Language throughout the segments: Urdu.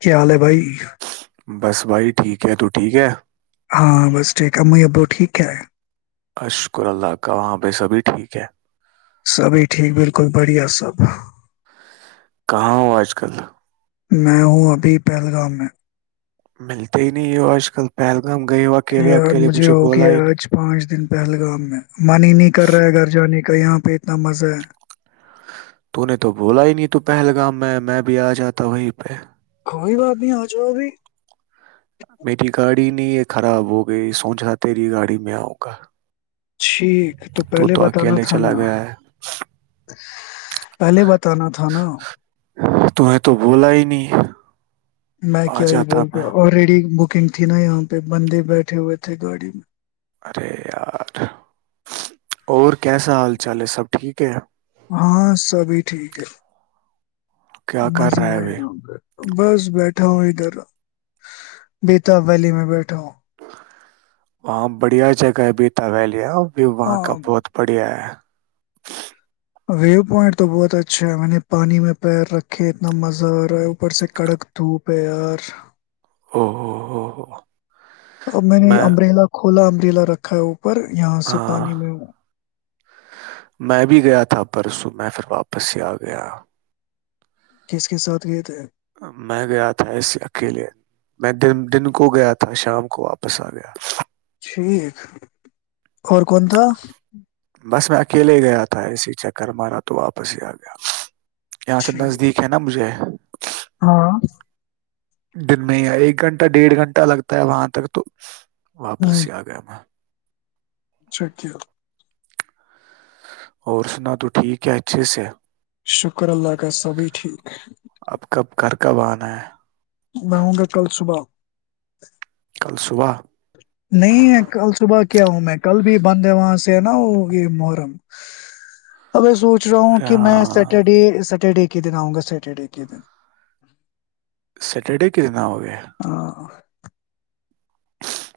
کیا حال ہے بھائی بس بھائی ٹھیک ہے ت ٹھیک ہے ہاں بس ٹھیک امو ابو ٹھیک کیا ہے اشکر اللہ کہ وہاں پہ سبھی ٹھیک ہے سبھی ٹھیک بالکل بڑھیا سب کہاں ہو آج کل میں ہوں ابھی پہلگام میں ملتے ہی نہیں ہو آج کل پہل یار مجھے ہو گیا نہیں آج پانچ دن پہلگام میں من ہی نہیں کر رہا ہے گھر جانے کا کا یہاں پہ اتنا مزہ ہے تو نے تو بولا ہی نہیں تو پہلگام میں میں بھی آ جاتا وہیں پہ کوئی بات نہیں آ جاؤ ابھی میری گاڑی نہیں یہ خراب ہو گئی سوچ رہا تری گاڑی میں آں گا ٹھیک تو پہلے بتانا تھا نا پہلے بتانا تھا نا ت نے تو بولا ہی نہیں میں آ کیا ہی جاتا بولتا میں ہوں آلریڈی بک بکنگ تھی نا یہاں پہ بندے بیٹھے ہوئے تھے گاڑی میں ارے یار اور کیسا حال چال ہے سب ٹھیک ہے ہاں سبھی ٹھیک ہے کیا کر مزہ رہا ہے ہےئے وہ یہاں پر بس بیٹھا ہوں ادھر بیتاب ویلی میں بیٹھا ہوں ہاں بڑھیا جگہ ہے بیتا ویلی بھی وہاں کا ہاں بہت بڑھیا ہے ویو پوائنٹ تو بہت اچھا ہے میں نے پانی میں پیر رکھے اتنا مزہ آ رہا ہے اوپر سے کڑک دھوپ ہے یار او ہو ہو ہو ا میں نے امبریلا کو کوولا امبریلا رکھا ہو ہاں میں بھی گیا تھا پرسوں میں پھر واپس ہی آ گیا کس کے ساتھ گئے تھے میں گیا تھا اس سے اکیلے میں دن کو گیا تھا شام کو واپس آ گیا ٹھیک اور کون تھا بس میں اکیلے ہی گیا تھا اسی چکر مارا تو واپس ہی آ گیا یہاں سے ٹھیک نزدیک ہے نا مجھے ہاں دن میں ایک گھنٹہ ڈیڑھ گھنٹہ لگتا ہے وہاں تک تو واپس ہی آ گیا میں شکہ اور سنا تو ٹھیک ہے اچھے سے شکر اللہ کا سبھی ٹھیک اب کب گھر کب آنا ہے میں ہوں گا کل صبح ہ [inaudible] کل صبح نہیں ہے کل صبح کیا ہوں میں کل بھی بند ہے وہاں سے نا وہ یہ محرم اب سوچ رہا ہوں ارے کہ میں ہاں سیٹرڈے سٹرڈے کے دن آؤں گا سیٹرڈے کے دن سٹرڈے کتنا ہو گیا ہاں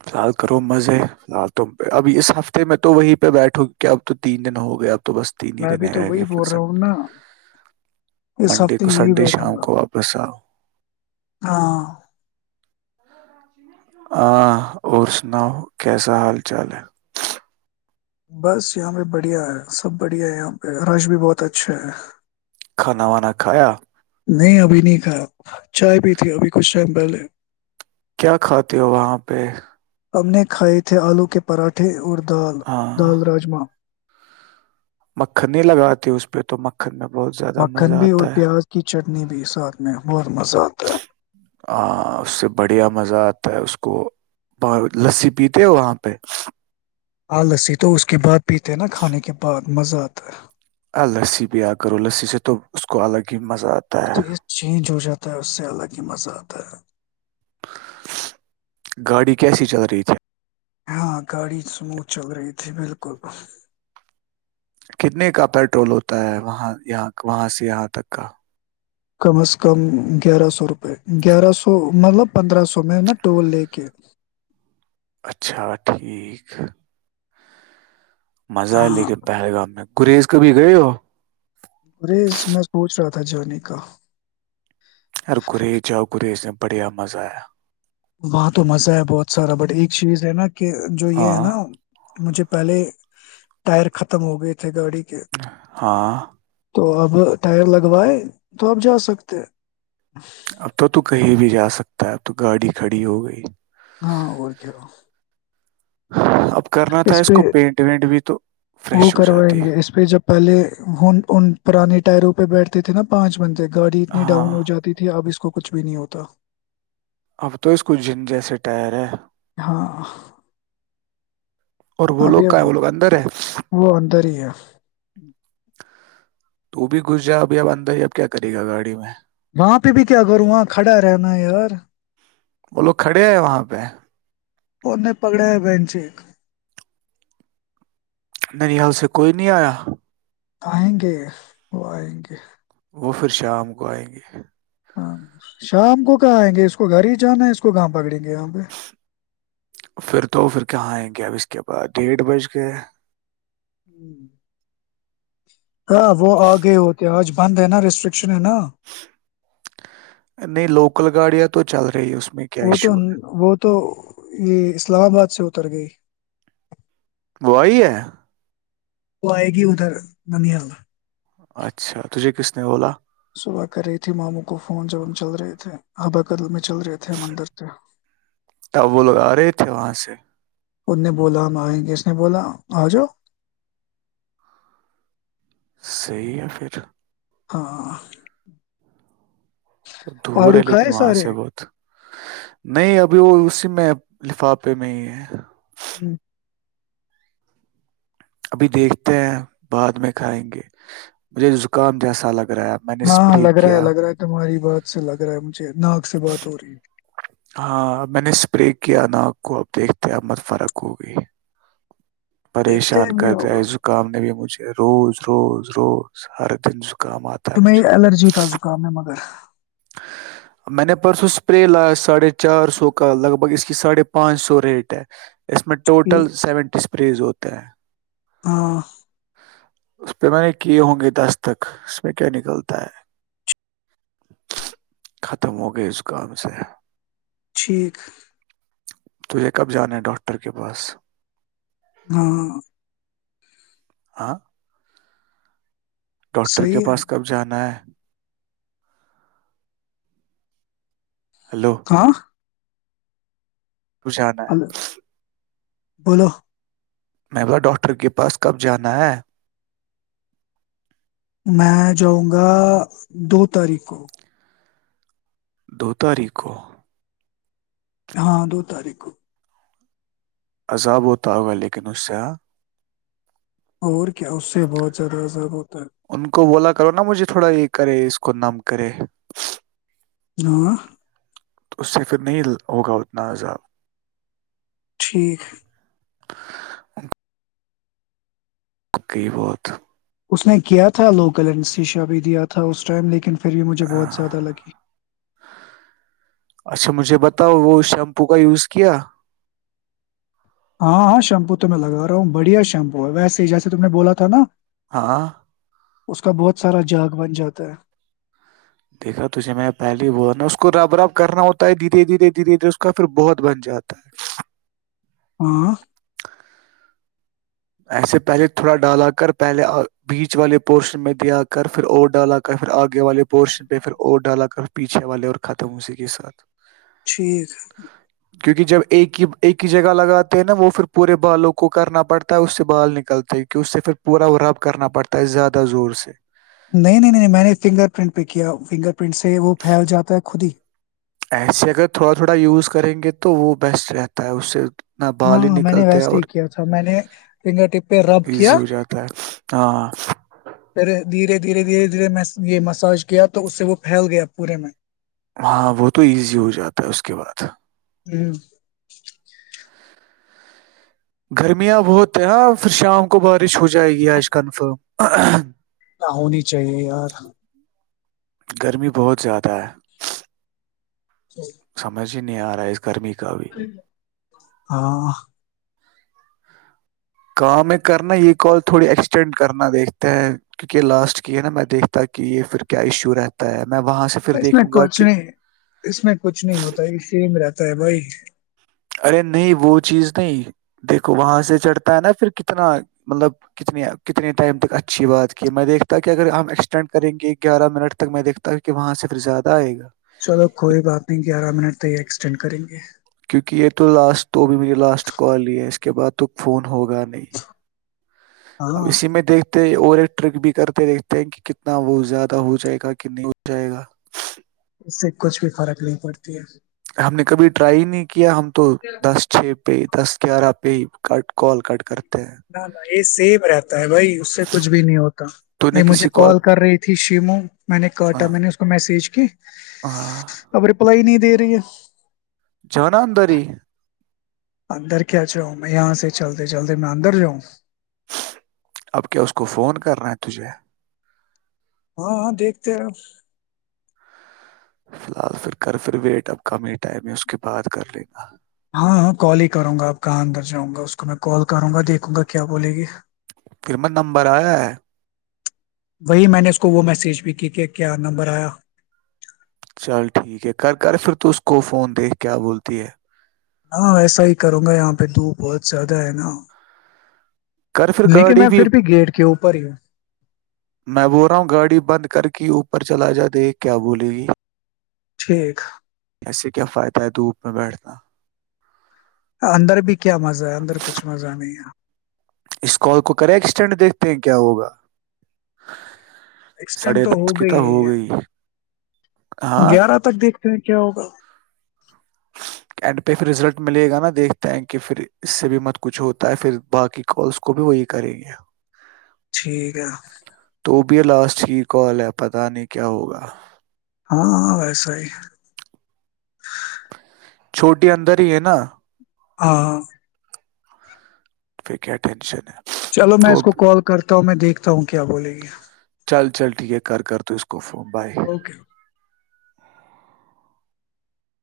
فال کرو مزے لال تم پہ اب اس ہفتے میں تو وہیں پہ بیٹھو کیا اب تو تین دن ہو گئے اب تو بس تین ہی میں بھی دینے تو رہ گئے وہی بول رہا فصد ہوں نا اس منڈے ہفتے کو یہی سنڈے بیٹھوں شام گا کو واپس آؤ ہاں ہاں اور سناؤ کیسا حال چال ہے بس یہاں پہ بڑھیا ہے سب بڑھیا ہے یہاں پہ رش بھی بہت اچھا ہے کھانا وانا کھایا نہیں ابھی نہیں تھاا چائے پی تھی ابھی کچھ ٹائم پہلے کیا کھاتے ہو وہاں پہ ہم نے کھائے تھے آلو کے پراٹھے اور دال دال راجما مکھن نہیں لگاتی اس پہ تو مکھن میں بہت زیادہ مکھن مزہ بھی اور آتا پیاز کی چٹ اپنی بھی ساتھ میں ہو ہ اس سے بڑھیا مزہ تا اس کو لسی پیتے ہیں وہاں پہ [unintelligible] ہ لسی بھییا کرو لسی سے تو اس کو الگ ہی مزہ اس آتا ہے نے چینج ہو جاتا ہے اس سے اللہ کی مزہ اتا ہے گاڑی کیسی چل رہی تھی ہاں گاڑی سموتھ چل رہی تھی بالکل کتنے کا پیٹرول ہوتا ہے وہاں سے یہاں تک کا کم از کم گیارہ سو روپئے گیارہ سو مطلب پندرہ سو میں نا ٹول لے کے اچھا ٹھیک مزہ ہے ہاں لیکن پہلگام میں گریز کبھی گئے ہو گریز میں سوچ رہا تھا جانے کا گریز جاؤ گریز میں بڑھیا مزہ ہے وہاں تو مزہ ہے بہت سارا بٹ ایک چیز ہے نا کہ جو یہ ہے ہاں نا مجھے پہلے ٹائر ختم ہو گئے تھے گاڑی کے ہاں تو اب ٹائر لگوائے تو آپ جا سکتے اب تو تو کہیں بھی جا سکتا ہے اب تو گاڑی کھڑی ہو گئی ہاں اور کیا ہو ا اس پہ وہ فریش ہو جاتی کروائیں گے اس پہ جب پہلے ان پرانے ٹائروں پہ بیٹھتے تھے نہ پچ بند گاڑی اتنی ہاں ڈاؤن ہو جاتی تھی اب اس کو کو کچھ بھی نہیں ہوتا اب تو اس کو جن جیسے ٹائر ہے ہاں اور وہ اب لوگ کا ہے یہ وہ لوگ اندر ہے وہ اندر ہی ہے تو بھی گھس جا ابھی اب اندر ہی اب کیا کرے گا گاڑی میں وہاں پہ بھی کیا کروں وہاں کھڑا رہنا یار وہ لو کھڑے ہیں وہاں پہ اور نے پکڑا ہے بینچ ایک نریال سے کوئی نہیں آیا آئیں گے وہ آئیں گے وہ پھر شام کو آئیں گے ہاں شام کو کہ آئیں گے اس کو گھر ہی جانا ہے اس کو گؤ پکڑیں گے یہاں پہ پھر تو پھر کہاں آئیں گے کیا اب اس کے بعد ڈیھ بج گئے ہوں [inaudible] ہاں وہ آگئے ہوتے ہیں آج بند ہے نا رسٹرکشن نہیں لوکل گاڑیاں تو تو چل رہی ہے اس میں کیا وہ تو ایشو وہ تو یہ اسلام آباد سے اتر گئی کوی ہے [unintelligible] وہ آئے گی ادھر ننحال اچھا تجے قس پولا صبح کر رہی تھی ماموں کو فون جب ہم چل رہے تھے ہاں ب کر میں چل رہے تھے ہم اندر سے تب وہ لوگ آ رہے تھے وہاں سے ان نے بولا ہم آئیں کس نے بولا آ جا صحی ہے پھر ہاں تو دور ہے آڑو لیکن کھائے وہاں سے سارے بہت نہیں ابھی وہ اسی میں لفافے میں ہی ہے ہوں [unintelligible] ابھی دیکھتے ہیں بعد میں کھائیں گے مجھے زکام جیسا لگا ہاں لگ رہا ہے لگ رہا ہے تمہاری بات سے لگ رہا ہے مجھے نااک سے بات ہو رہی ہے ہاں میں نے اسپرے کیا ناک کو اب دیکھتے ا مت فرق ہوگئی دیکھتے پریشان ہیں کیا کر دیا ہوگا زکام نے بھی مجھے روز روز روز ہر دن ز تمہیں الرجی کا زکام ہے مگر میں نے پرسوں اسپرے لایا ساڑھے چار سو کا لگ بھگ اس کی ساڑھے پانچ سو ریٹ ہے اس م میں یہ- وٹل سیونٹی پریز ہوتا ہے [unintelligible] ہاں اس پہ میں نے کیے ہوں گے دس تک اس میں کیا نکلتا ہے ختم ہو گئے اس کام سے ٹھیک تجھے کب جانا ہے ڈاکٹر کے پاس ہاں آاں [unintelligible] ڈاکٹر کے صحیح ہے پاس کب جانا ہے ہیلو ہاں کشانہ ہلو [unintelligible] بولو محلا ڈاکٹر کے پاس کب جانا ہے میں جاؤں گا دو تاریخ کو دو تاریخ کو ہاں دو تاریخ کو عذاب ہوتا ہوگا لیکن اس سے ہ اور کیا اس سے بہت زیادہ عذاب ہو ان کو بولا کرو نا مجھے تھوڑا یہ کرے اس کو کو نام کرے [unintelligible] ہاں تو اس سے پھر نہیں ہوگا اتنا عذاب ٹھیک [inaudible] بقی بہت [unintelligible] اس نے کیا تھا لوکل این سی ش بھی دیا تھا اس ٹائم لیکن پھر بھی مجھے بہت زیادہ لگی اچھا مجھے بتا بتا وہ شیمپو کا یوز کیا ہاں ہاں شیمپو تو میں لگا رہا ہوں بڑھیا شیمپو ہے ویسے جیسے تم نے بولا تھا نا ہاں اس کا بہت سارا جاگ بن جاتا ہے دیکھا تے میں پہلے ب نا اس کو رب رب کرنا ہوتا ہے دھیرے دھیرے دھیرے دھیرے اس کا پھر بہت بن جاتا ہے ہاں ایسے پہلے تھوڑا ڈالا کر پہلے بیچ والے پورشن میں دیا کر پھر او ڈالا کر پھر آگے والے پورشن پہ پھر او ڈالا کرھر پیچھے والے اور ختم اسی کے ساتھ ٹھیک ہے کیونکہ جب ایک ہی ایک ہی جگہ لگاتے ہیں نا وہ پھر پورے بالوں کو کرنا پڑتا اس سے بال نکلتے کہ اس سے پھر پورا رب کرنا پڑتا ہے زیادہ زور سے نہیں نہیں نہیں نہیں میں نے فنگر پرنٹ پہ کیا فنگر پرنٹ سے وہ پھیل جاتا ہے خود ہی ایسے اگر تھوڑا تھوڑا یوز کریں گے تو وہ بیسٹ رہتا ہے اس سے نہ بال ہی ہاںاں میں نے نکلتے ہیں ویسے اور ہی کیا تھا میں نے فنگر ٹیپ پہ رب کیا ایزی ہو جاتا ہے ہاں پھر دھیرے دھیرے دھیرے دھیرے میں یہ مساج کیا تو اس سے وہ پھیل گیا پورے میں ہاں وہ تو ایزی ہو جاتا ہے اس کے بعد ہوں گرمیاں بہت ہے ہاں پھر شام کو بارش ہو جائے گی آج کنفرم ہونی چاہیے یار گرمی بہت زیادہ ہے جی جی نہیں آ رہا ہے اس کرمی کا بھی ہاں کام ہے کرنا یہ کال تھوڑی ایکسٹینڈ کرنا دیکھتے ہیں کیونکہ لاسٹ کی ہے نا میں دیکھتا کہ یہ پھر کیا ایشو رہتا ہے میں وہاں سے پھر اس میں دیکھوں گا کچھ کہ نہیں اس میں کچھ نہیں ہوتا اس لیے میں رہتا ہے بھائی ارے نہیں وہ چیز نہیں دیکھو وہاں سے چڑھتا ہے نا پھر کتنا مطلب کتنے کتنے ٹائم تک اچھی بات کی میں دیکھتا کہ اگر ہم ایکسٹینڈ کریں گے گیارہ منٹ تک میں دیکھتا ہوں کہ وہاں سے پھر زیادہ آئے گا چلو کوئی بات نہیں گیارہ منٹ تو یہ ایکسٹینڈ کریں گے کیونکہ یہ تو لاسٹ تو بھی میری لاسٹ کال ہی ہے اس کے بعد تو فون ہوگا نہیں اب ہاں اسی میں دیکھتے اور ایک ٹرک بھی کرتے دیکھتے ہیں کہ کتنا وہ زیادہ ہو جائے گا کہ نہیں ہو جائے گا سے کچھ بھی فرق نہیں پڑتی ہے ہم نے کبھی ٹرائی ہی نہیں کیا ہم تو دس چھ پے دس گیارہ پے کٹ کال کٹ کر دو نہ نہیں یہ سی برات بھائی اس سے کچھ بھی نہیں ہوتا تو نے نہیں مجھے کسی کال کر رہی تھی شیمو میں نے کاٹا ہاں میں نے اس کو میسج کھ ہاں اب رپلائی نہیں دے رہی ہے جناندری اندر کیا جاؤں میں یہاں سے چلتے چلتے میں اندر جاؤں اب کیا اس کو فون کر رہے ہیں تجھے ہاں ہاں دیکھتے ہیں آپ فی الحال پھر کر پھر ویٹ اب کم ہی ٹائم ہے اس کے بعد کر لینا ہاں ہاں کال ہی کروں گا آپ کہاں اندر جاؤں گا اس کو میں کال کروں گا دیکھوں گا کیا بولے گی قمت نمبر آیا ہے وہی میں نے اس کو وہ میسج بھی کی کہ کیا نمبر آیا چل ٹھیک ہے کر کر پھر تو اس کو فون دے کیا بولتی ہے ہاں ایسا ہی کروں گا یہاں پہ دھوپ بہت زیادہ ہے نا کر پھر لیکن گاڑی میں بھی پھر گیٹ کے اوپر ہی ہوں میں بول رہا ہوں گاڑی بند کر کے اوپر پر چلا جا دیک کیا بولے گی ٹھیک ایسے کیا فائدہ ہے دھوپ میں بیٹھنا اندر بھی کیا مزہ ہے اندر کچھ مزہ نہیں ہے اس کال کو کریں ایکسٹینڈ دیکھتے ہیں کیا ہوگا ایکسٹینڈ تو ہو گئی ہے ہاں گیارہ تک دیکھتے ہیں کیا ہوگا اینڈ پہ پھر رزلٹ ملے گا نا دیکھتے ہیں کہ پھر اس سے بھی مت کچھ ہوتا ہے پھر باقی کالس کو بھی وہی کریں گے ٹھیک ہے تو بھی لاسٹ کی کال ہے پت نہیں کیا ہوگا ہاں ویسا ہی چھوٹی اندر ہی ہے نا ہاں پھر کیا ٹینشن ہے چلو میں تو اس کو کال کرتا ہوں میں دیکھ تا ہوں کیا بولے گی چل چل ٹھیک ہے کر تو اس کو کفومبائی اوکے